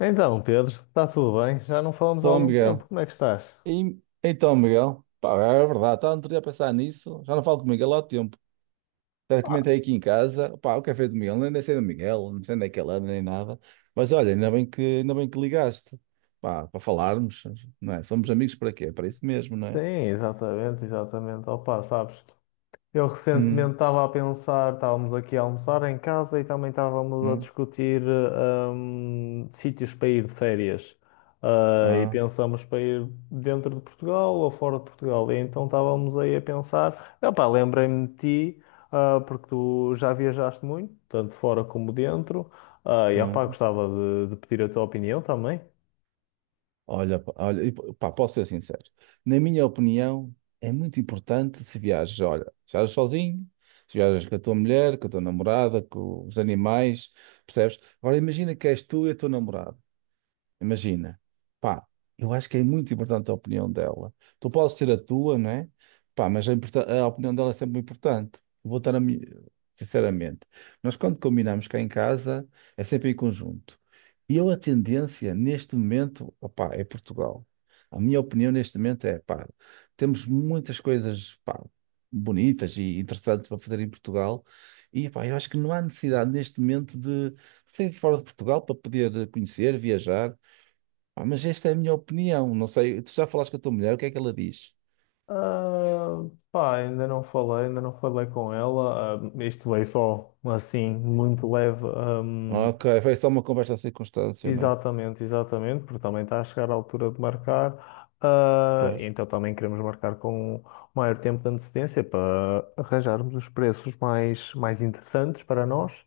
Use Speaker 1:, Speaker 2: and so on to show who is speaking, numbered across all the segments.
Speaker 1: Então, Pedro, está tudo bem? Já não falamos há
Speaker 2: Então,
Speaker 1: algum tempo.
Speaker 2: Miguel.
Speaker 1: Como é que estás?
Speaker 2: E- então, Miguel. Pá, é verdade, estava outro dia a pensar nisso. Já não falo com o Miguel há tempo. Até comentei aqui em casa. Pá, o café do Miguel. Nem sei do Miguel, não sei onde é que ele anda, nem nada. Mas olha, ainda bem que ligaste. Pá, para falarmos, não é? Somos amigos para quê? Para isso mesmo, não
Speaker 1: Sim,
Speaker 2: é?
Speaker 1: exatamente, exatamente. Opa, sabes, eu
Speaker 2: Hum,
Speaker 1: recentemente estava a pensar, estávamos aqui a almoçar em casa e também
Speaker 2: não
Speaker 1: estávamos a
Speaker 2: é?
Speaker 1: discutir sítios para ir de férias. E
Speaker 2: Ah,
Speaker 1: pensamos para ir dentro de Portugal ou fora de Portugal. E então estávamos aí a pensar, opa, lembrei-me de ti, porque tu já viajaste muito, tanto fora como dentro. E opa,
Speaker 2: ah.
Speaker 1: gostava de pedir a tua opinião também.
Speaker 2: Olha, pá, olha, e, pá, posso ser sincero. Na minha opinião, é muito importante se viajas, olha, se viajas sozinho, se viajas com a tua mulher, com a tua namorada, com os animais, percebes? Agora imagina que és tu e a tua namorada. Imagina, pá, eu acho que é muito importante a opinião dela. Tu podes ter a tua, não é? Pá, mas a, a opinião dela é sempre importante. Vou estar a mi- sinceramente. Nós quando combinamos cá em casa é sempre em conjunto. E eu a tendência neste momento, opá, é Portugal. A minha opinião neste momento é, pá, temos muitas coisas, pá, bonitas e interessantes para fazer em Portugal. E, pá, eu acho que não há necessidade neste momento de sair de fora de Portugal para poder conhecer, viajar. Ah, mas esta é a minha opinião. Não sei, tu já falaste com a tua mulher, o que é que ela diz?
Speaker 1: Ah, pá, ainda não falei com ela. Ah, isto veio só assim, muito leve. Ah,
Speaker 2: Ok, foi só uma conversa circunstancial.
Speaker 1: exatamente, exatamente, porque também está a chegar a altura de marcar,
Speaker 2: Pois.
Speaker 1: então também queremos marcar com o maior tempo de antecedência para arranjarmos os preços mais interessantes para nós.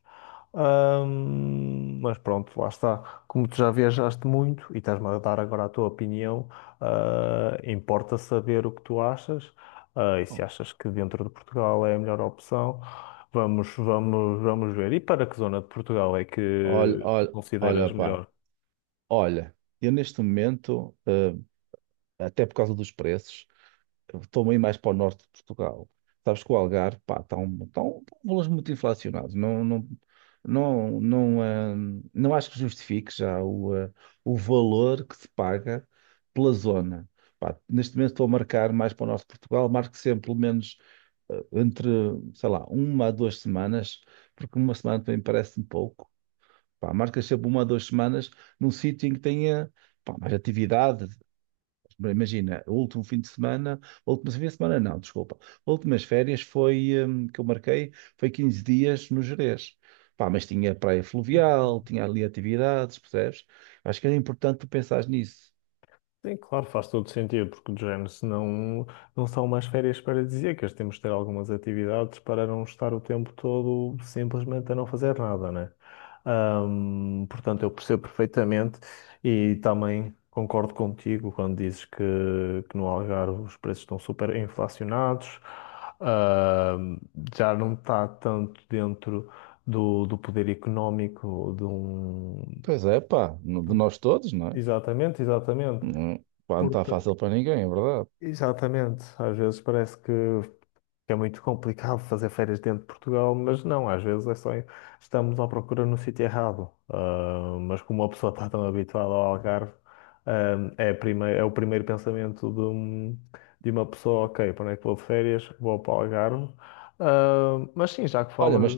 Speaker 1: Mas pronto, lá está. Como tu já viajaste muito e estás-me a dar agora a tua opinião, importa saber o que tu achas, e se
Speaker 2: Oh.
Speaker 1: achas que dentro de Portugal é a melhor opção. Vamos ver. E para que zona de Portugal é
Speaker 2: Olha,
Speaker 1: que tu
Speaker 2: olha, olha,
Speaker 1: consideras
Speaker 2: pá.
Speaker 1: melhor?
Speaker 2: Olha, eu neste momento, até por causa dos preços, estou meio mais para o norte de Portugal. Sabes que o Algarve, pá, está um valores muito inflacionados. Não, não, não, não, não acho que justifique já o valor que se paga pela zona. Pá, neste momento estou a marcar mais para o norte de Portugal, marco sempre pelo menos entre, sei lá, uma a duas semanas, porque uma semana também parece-me pouco. Pá, marcas sempre uma a duas semanas num sítio em que tenha, pá, mais atividade. Bem, imagina, o último fim de semana, o último fim de semana não, desculpa. Últimas férias foi, que eu marquei, foi 15 dias no Gerês. Pá, mas tinha praia fluvial, tinha ali atividades, percebes? Acho que era importante tu pensares nisso.
Speaker 1: Sim, claro, faz todo sentido, porque de género, se não, não são umas férias paradisíacas, temos de ter algumas atividades para não estar o tempo todo simplesmente a não fazer nada, né? Portanto, eu percebo perfeitamente e também concordo contigo quando que no Algarve os preços estão super inflacionados, ahm, já não está tanto dentro do poder económico de um.
Speaker 2: Pois é, pá,
Speaker 1: de
Speaker 2: de
Speaker 1: um-
Speaker 2: nós todos, não é?
Speaker 1: Exatamente, exatamente.
Speaker 2: Não, pá, não está fácil para ninguém, é verdade.
Speaker 1: Exatamente. Às vezes parece que é muito complicado fazer férias dentro de Portugal, mas não, às vezes é só estamos à procura no sítio errado. Ah, mas como a pessoa está tão habituada ao Algarve, ah, é, é o primeiro pensamento de uma pessoa, ok, para onde é que vou de férias? Vou para o Algarve. Ah, mas sim, já que
Speaker 2: Olha,
Speaker 1: falas,
Speaker 2: mas,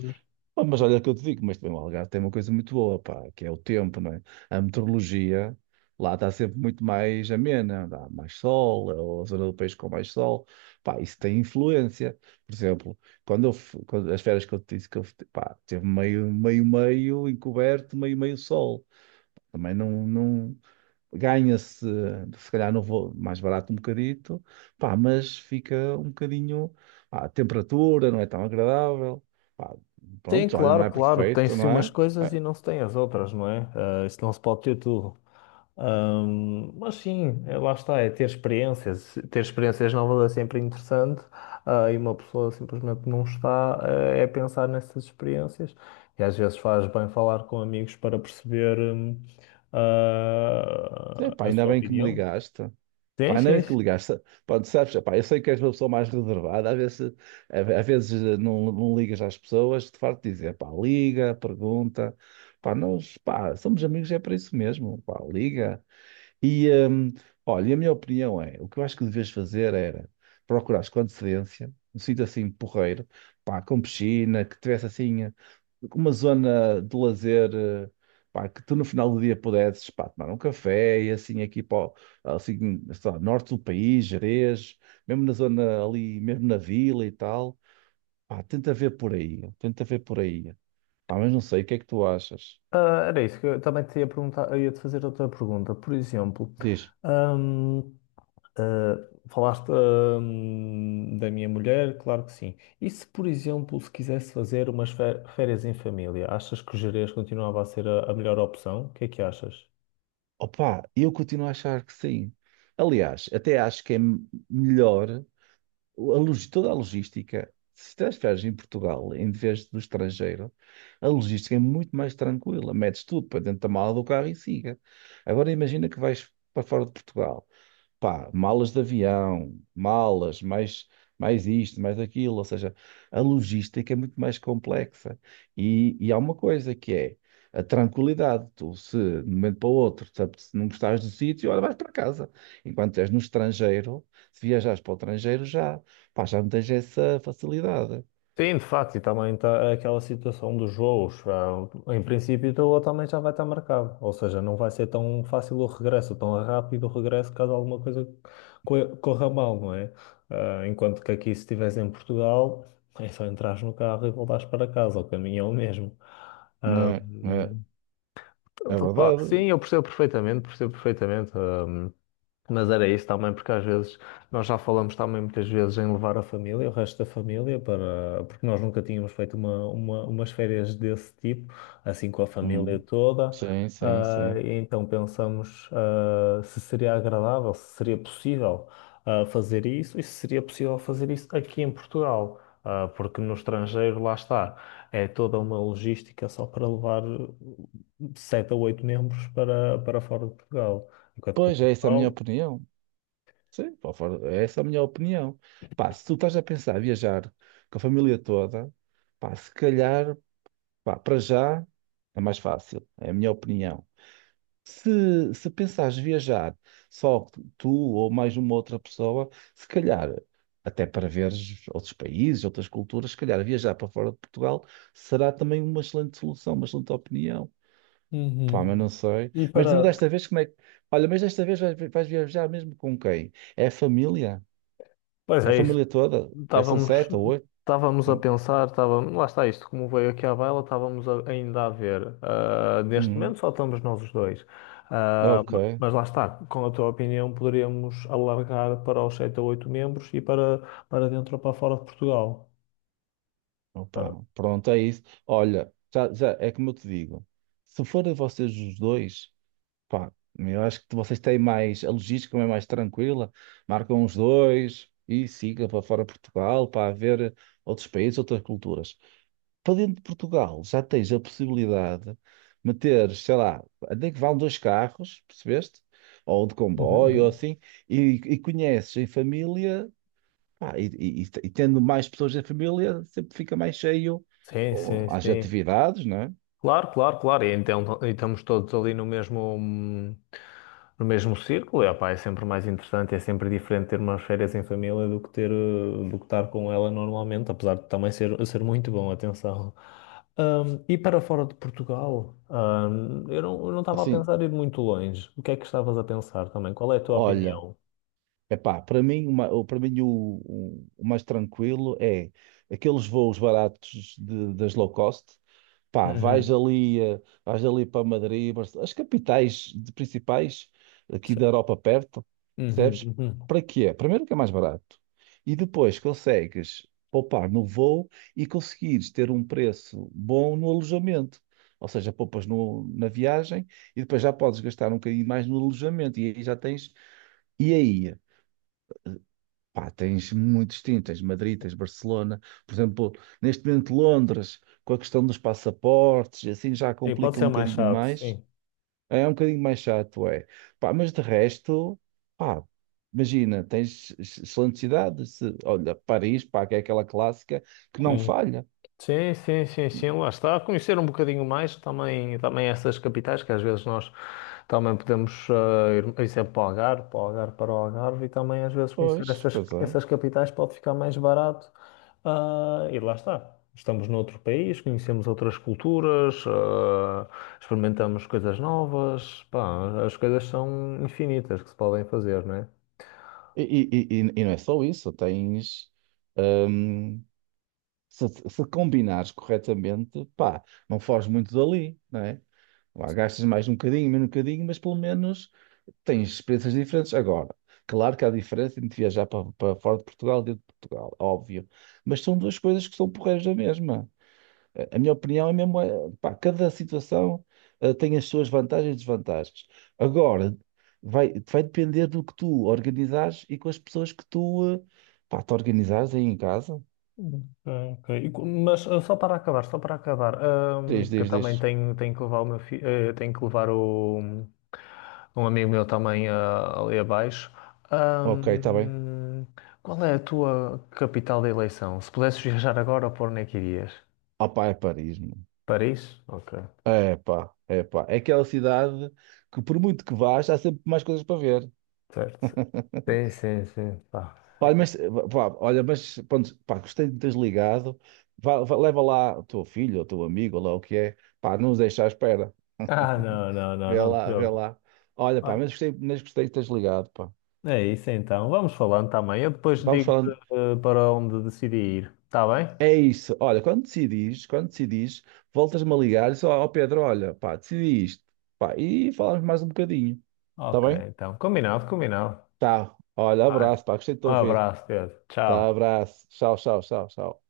Speaker 2: mas olha o que eu te digo, mas também o Algarve tem uma coisa muito boa, pá, que é o tempo, não é? A meteorologia lá está sempre muito mais amena, dá mais sol, é a zona do país com mais sol, pá, isso tem influência. Por exemplo, quando eu, fu- quando- as férias que eu te disse pá, teve meio, meio, meio encoberto, meio, meio sol. Também não, não ganha-se, se calhar não vou mais barato um bocadito, pá, mas fica um bocadinho, pá, a temperatura não é tão agradável, pá,
Speaker 1: tem,
Speaker 2: pronto, olha, não
Speaker 1: claro,
Speaker 2: é
Speaker 1: claro,
Speaker 2: perfeito,
Speaker 1: tem-se
Speaker 2: não
Speaker 1: umas
Speaker 2: é?
Speaker 1: coisas
Speaker 2: É,
Speaker 1: e não se tem as outras, não é? Ah, isso não se pode ter tudo. Mas sim, é, lá está, é ter experiências. Ter experiências novas é sempre interessante, e uma pessoa simplesmente não está, é pensar nessas experiências. E às vezes faz bem falar com amigos para perceber,
Speaker 2: é, pá,
Speaker 1: a
Speaker 2: ainda
Speaker 1: sua
Speaker 2: bem que me
Speaker 1: opinião.
Speaker 2: ligaste.
Speaker 1: Sim,
Speaker 2: Pá, ainda
Speaker 1: sim,
Speaker 2: bem que
Speaker 1: sim.
Speaker 2: ligaste. Pronto, sabes, pá, eu sei que és uma pessoa mais reservada, às vezes, às vezes não, não ligas às pessoas, de farto de dizer, pá, liga, pergunta, pá, nós, pá, somos amigos, é para isso mesmo, pá, liga. E, olha, e a minha opinião é, o que eu acho que devias fazer era procurares com antecedência, um sítio assim porreiro, pá, com piscina, que tivesse assim uma zona de lazer, pá, que tu no final do dia pudesses, pá, tomar um café e assim aqui assim, sei lá, norte do país, Jerez, mesmo na zona ali, mesmo na vila e tal, pá, tenta ver por aí, tenta ver por aí. Pá, mas não sei, o que é que tu achas?
Speaker 1: Era isso que eu também te ia perguntar, eu ia te fazer outra pergunta. Por exemplo,
Speaker 2: Diz.
Speaker 1: hum, Ah, falaste, da minha mulher? Claro que sim. E se, por exemplo, se quisesse fazer umas férias em família, achas que o Gerês continuava a ser a melhor opção? O que é que achas?
Speaker 2: Opa, eu continuo a achar que sim. Aliás, até acho que é melhor toda a logística. Se transferes em Portugal em vez do estrangeiro, a logística é muito mais tranquila. Metes tudo para dentro da mala do carro e siga. Agora imagina que vais para fora de Portugal, pá, malas de avião, malas, mais, mais isto, mais aquilo. Ou seja, a logística é muito mais complexa. E há uma coisa que é a tranquilidade. Tu, se de um momento para o outro, se não gostares do sítio, olha, vais para casa. Enquanto és no estrangeiro, se viajares para o estrangeiro, já, pá, já não tens essa facilidade.
Speaker 1: Sim, de facto, e também está aquela situação dos voos. Em princípio, o teu também já vai estar marcado. Ou seja, não vai ser tão fácil o regresso, tão rápido o regresso, caso alguma coisa corra mal, não é? Enquanto que aqui, se estivesse em Portugal, é só entrares no carro e voltares para casa. O caminho é o mesmo.
Speaker 2: Não
Speaker 1: Ah,
Speaker 2: é, não é,
Speaker 1: hum,
Speaker 2: é
Speaker 1: portanto, pá,
Speaker 2: verdade.
Speaker 1: sim, eu percebo perfeitamente, percebo perfeitamente. Mas era isso também, porque às vezes nós já falamos também muitas vezes em levar a família, o resto da família, para, porque nós nunca tínhamos feito umas férias desse tipo, assim com a família
Speaker 2: Hum,
Speaker 1: toda.
Speaker 2: sim, sim, sim.
Speaker 1: E então pensamos, se seria agradável, se seria possível, fazer isso e se seria possível fazer isso aqui em Portugal. Ah, porque no estrangeiro, lá está, é toda uma logística só para levar sete a oito membros para fora de Portugal. Enquanto que o
Speaker 2: Pois é, essa é a minha
Speaker 1: Portugal.
Speaker 2: opinião. Sim, pá, essa é a minha opinião. Pá, se tu estás a pensar em viajar com a família toda, pá, se calhar, pá, para já é mais fácil, é a minha opinião. Se pensares viajar só tu ou mais uma outra pessoa, se calhar, até para veres outros países, outras culturas, se calhar viajar para fora de Portugal será também uma excelente solução, uma excelente opinião.
Speaker 1: Uhum.
Speaker 2: Pá, mas não sei.
Speaker 1: E
Speaker 2: Mas
Speaker 1: para.
Speaker 2: desta vez, como é que. Olha, mas desta vez vais viajar mesmo com quem? É a família?
Speaker 1: Pois
Speaker 2: É a
Speaker 1: é isso.
Speaker 2: família toda? É, são
Speaker 1: Estávamos,
Speaker 2: sete ou oito?
Speaker 1: estávamos a pensar, estávamos, lá está isto, como veio aqui à baila, ainda a ver. Ah, neste
Speaker 2: Uhum.
Speaker 1: momento só estamos nós os dois.
Speaker 2: Ok.
Speaker 1: Mas lá está, com a tua opinião, poderíamos alargar para os 7 ou 8 membros e para, para dentro ou para fora de Portugal. Ah,
Speaker 2: Opa, pronto, é isso. Olha, já é como eu te digo. Se forem vocês os dois, pá, eu acho que vocês têm mais, a logística é mais tranquila, marcam os dois e siga para fora de Portugal para ver outros países, outras culturas. Para dentro de Portugal já tens a possibilidade de meter, sei lá, até que vão dois carros, percebeste? Ou de
Speaker 1: uhum,
Speaker 2: comboio, ou
Speaker 1: uhum,
Speaker 2: assim, e conheces em família. Ah, e tendo mais pessoas da família, sempre fica mais cheio
Speaker 1: sim,
Speaker 2: oh,
Speaker 1: sim,
Speaker 2: às
Speaker 1: sim.
Speaker 2: atividades, não é?
Speaker 1: Claro, claro, claro. E então e estamos todos ali no mesmo, no mesmo círculo. E, opá, é sempre mais interessante, é sempre diferente ter umas férias em família do que do que estar com ela normalmente, apesar de também ser muito bom, atenção. E para fora de Portugal, eu eu não estava a
Speaker 2: Assim,
Speaker 1: pensar em ir muito longe. O que é que estavas a pensar também? Qual é a tua
Speaker 2: olha,
Speaker 1: opinião?
Speaker 2: epá, para mim o mais tranquilo é aqueles voos baratos das low cost. Pá, vais
Speaker 1: Uhum.
Speaker 2: ali, vais ali para Madrid, Barcelona, as capitais principais aqui
Speaker 1: Se-
Speaker 2: da Europa perto,
Speaker 1: uhum,
Speaker 2: percebes?
Speaker 1: uhum.
Speaker 2: Para quê? Primeiro que é mais barato. E depois consegues poupar no voo e conseguires ter um preço bom no alojamento. Ou seja, poupas na viagem e depois já podes gastar um bocadinho mais no alojamento. E aí já tens. E aí? Pá, tens Madrid, tens Barcelona, por exemplo, neste momento Londres, com a questão dos passaportes, e assim já
Speaker 1: Sim, pode
Speaker 2: complica um
Speaker 1: ser mais
Speaker 2: bocadinho
Speaker 1: chato,
Speaker 2: mais,
Speaker 1: sim.
Speaker 2: é um bocadinho mais chato, é. Pá, mas de resto, pá, imagina, tens excelentes cidades, olha, Paris, pá, que é aquela clássica que não
Speaker 1: Sim,
Speaker 2: falha.
Speaker 1: sim, sim, sim, sim, lá está. Conhecer um bocadinho mais também, também essas capitais, que às vezes nós também podemos ir, por exemplo, para o Algarve, para o Algarve, para o Algarve, e também às vezes conhecer
Speaker 2: Pois, pois é.
Speaker 1: essas capitais pode ficar mais barato. E lá está. Estamos noutro país, conhecemos outras culturas, experimentamos coisas novas. Pá, as coisas são infinitas que se podem fazer, não é?
Speaker 2: E não é só isso, tens, hum, se combinares corretamente, pá, não foges muito dali, não é? Lá gastas mais um bocadinho, menos um bocadinho, mas pelo menos tens experiências diferentes agora. Claro que há diferença entre viajar para, para fora de Portugal e dentro de Portugal, óbvio. Mas são duas coisas que são porreiras da mesma. A minha opinião é mesmo, pá, cada situação tem as suas vantagens e desvantagens. Agora, vai depender do que tu organizares e com as pessoas que tu, pá, te organizares aí em casa.
Speaker 1: Ok, ok. Mas só para acabar,
Speaker 2: Diz,
Speaker 1: que eu
Speaker 2: diz,
Speaker 1: também
Speaker 2: diz.
Speaker 1: tenho que levar o meu filho, tenho que levar o, um amigo meu também ali abaixo.
Speaker 2: Ok, está bem.
Speaker 1: Ahm, qual é a tua capital de eleição? Se pudesses viajar agora, por onde é que irias?
Speaker 2: Opá, é Paris, meu.
Speaker 1: Paris? Ok,
Speaker 2: É pá, é pá. É aquela cidade que, por muito que vás, há sempre mais coisas para ver.
Speaker 1: certo. Sim, sim, sim. Pá,
Speaker 2: Olha,
Speaker 1: sim.
Speaker 2: mas, pá, olha, mas pronto, pá, gostei de teres ligado. Leva lá o teu filho, ou o teu amigo, ou lá o que é. Pá, não nos deixa à espera.
Speaker 1: Ah, não, não, não,
Speaker 2: Vê
Speaker 1: não te
Speaker 2: lá, vê
Speaker 1: preocupes.
Speaker 2: lá. Olha, pá,
Speaker 1: Olha,
Speaker 2: mas gostei de teres ligado, pá.
Speaker 1: é isso então, vamos falando também. Eu depois
Speaker 2: Vamos
Speaker 1: digo-te
Speaker 2: falando.
Speaker 1: para onde decidi ir, está bem?
Speaker 2: É isso. Olha, quando decidis, voltas-me a ligar e só, ó Pedro, olha, pá, decidi isto. Pá, e falamos mais um bocadinho. Está
Speaker 1: Ok,
Speaker 2: bem?
Speaker 1: então, combinado, combinado.
Speaker 2: Tá. Olha,
Speaker 1: Vai.
Speaker 2: abraço, pá, gostei de te
Speaker 1: Um
Speaker 2: ouvir.
Speaker 1: abraço, Pedro.
Speaker 2: Tá,
Speaker 1: Tchau.
Speaker 2: abraço. Tchau, tchau, tchau, tchau.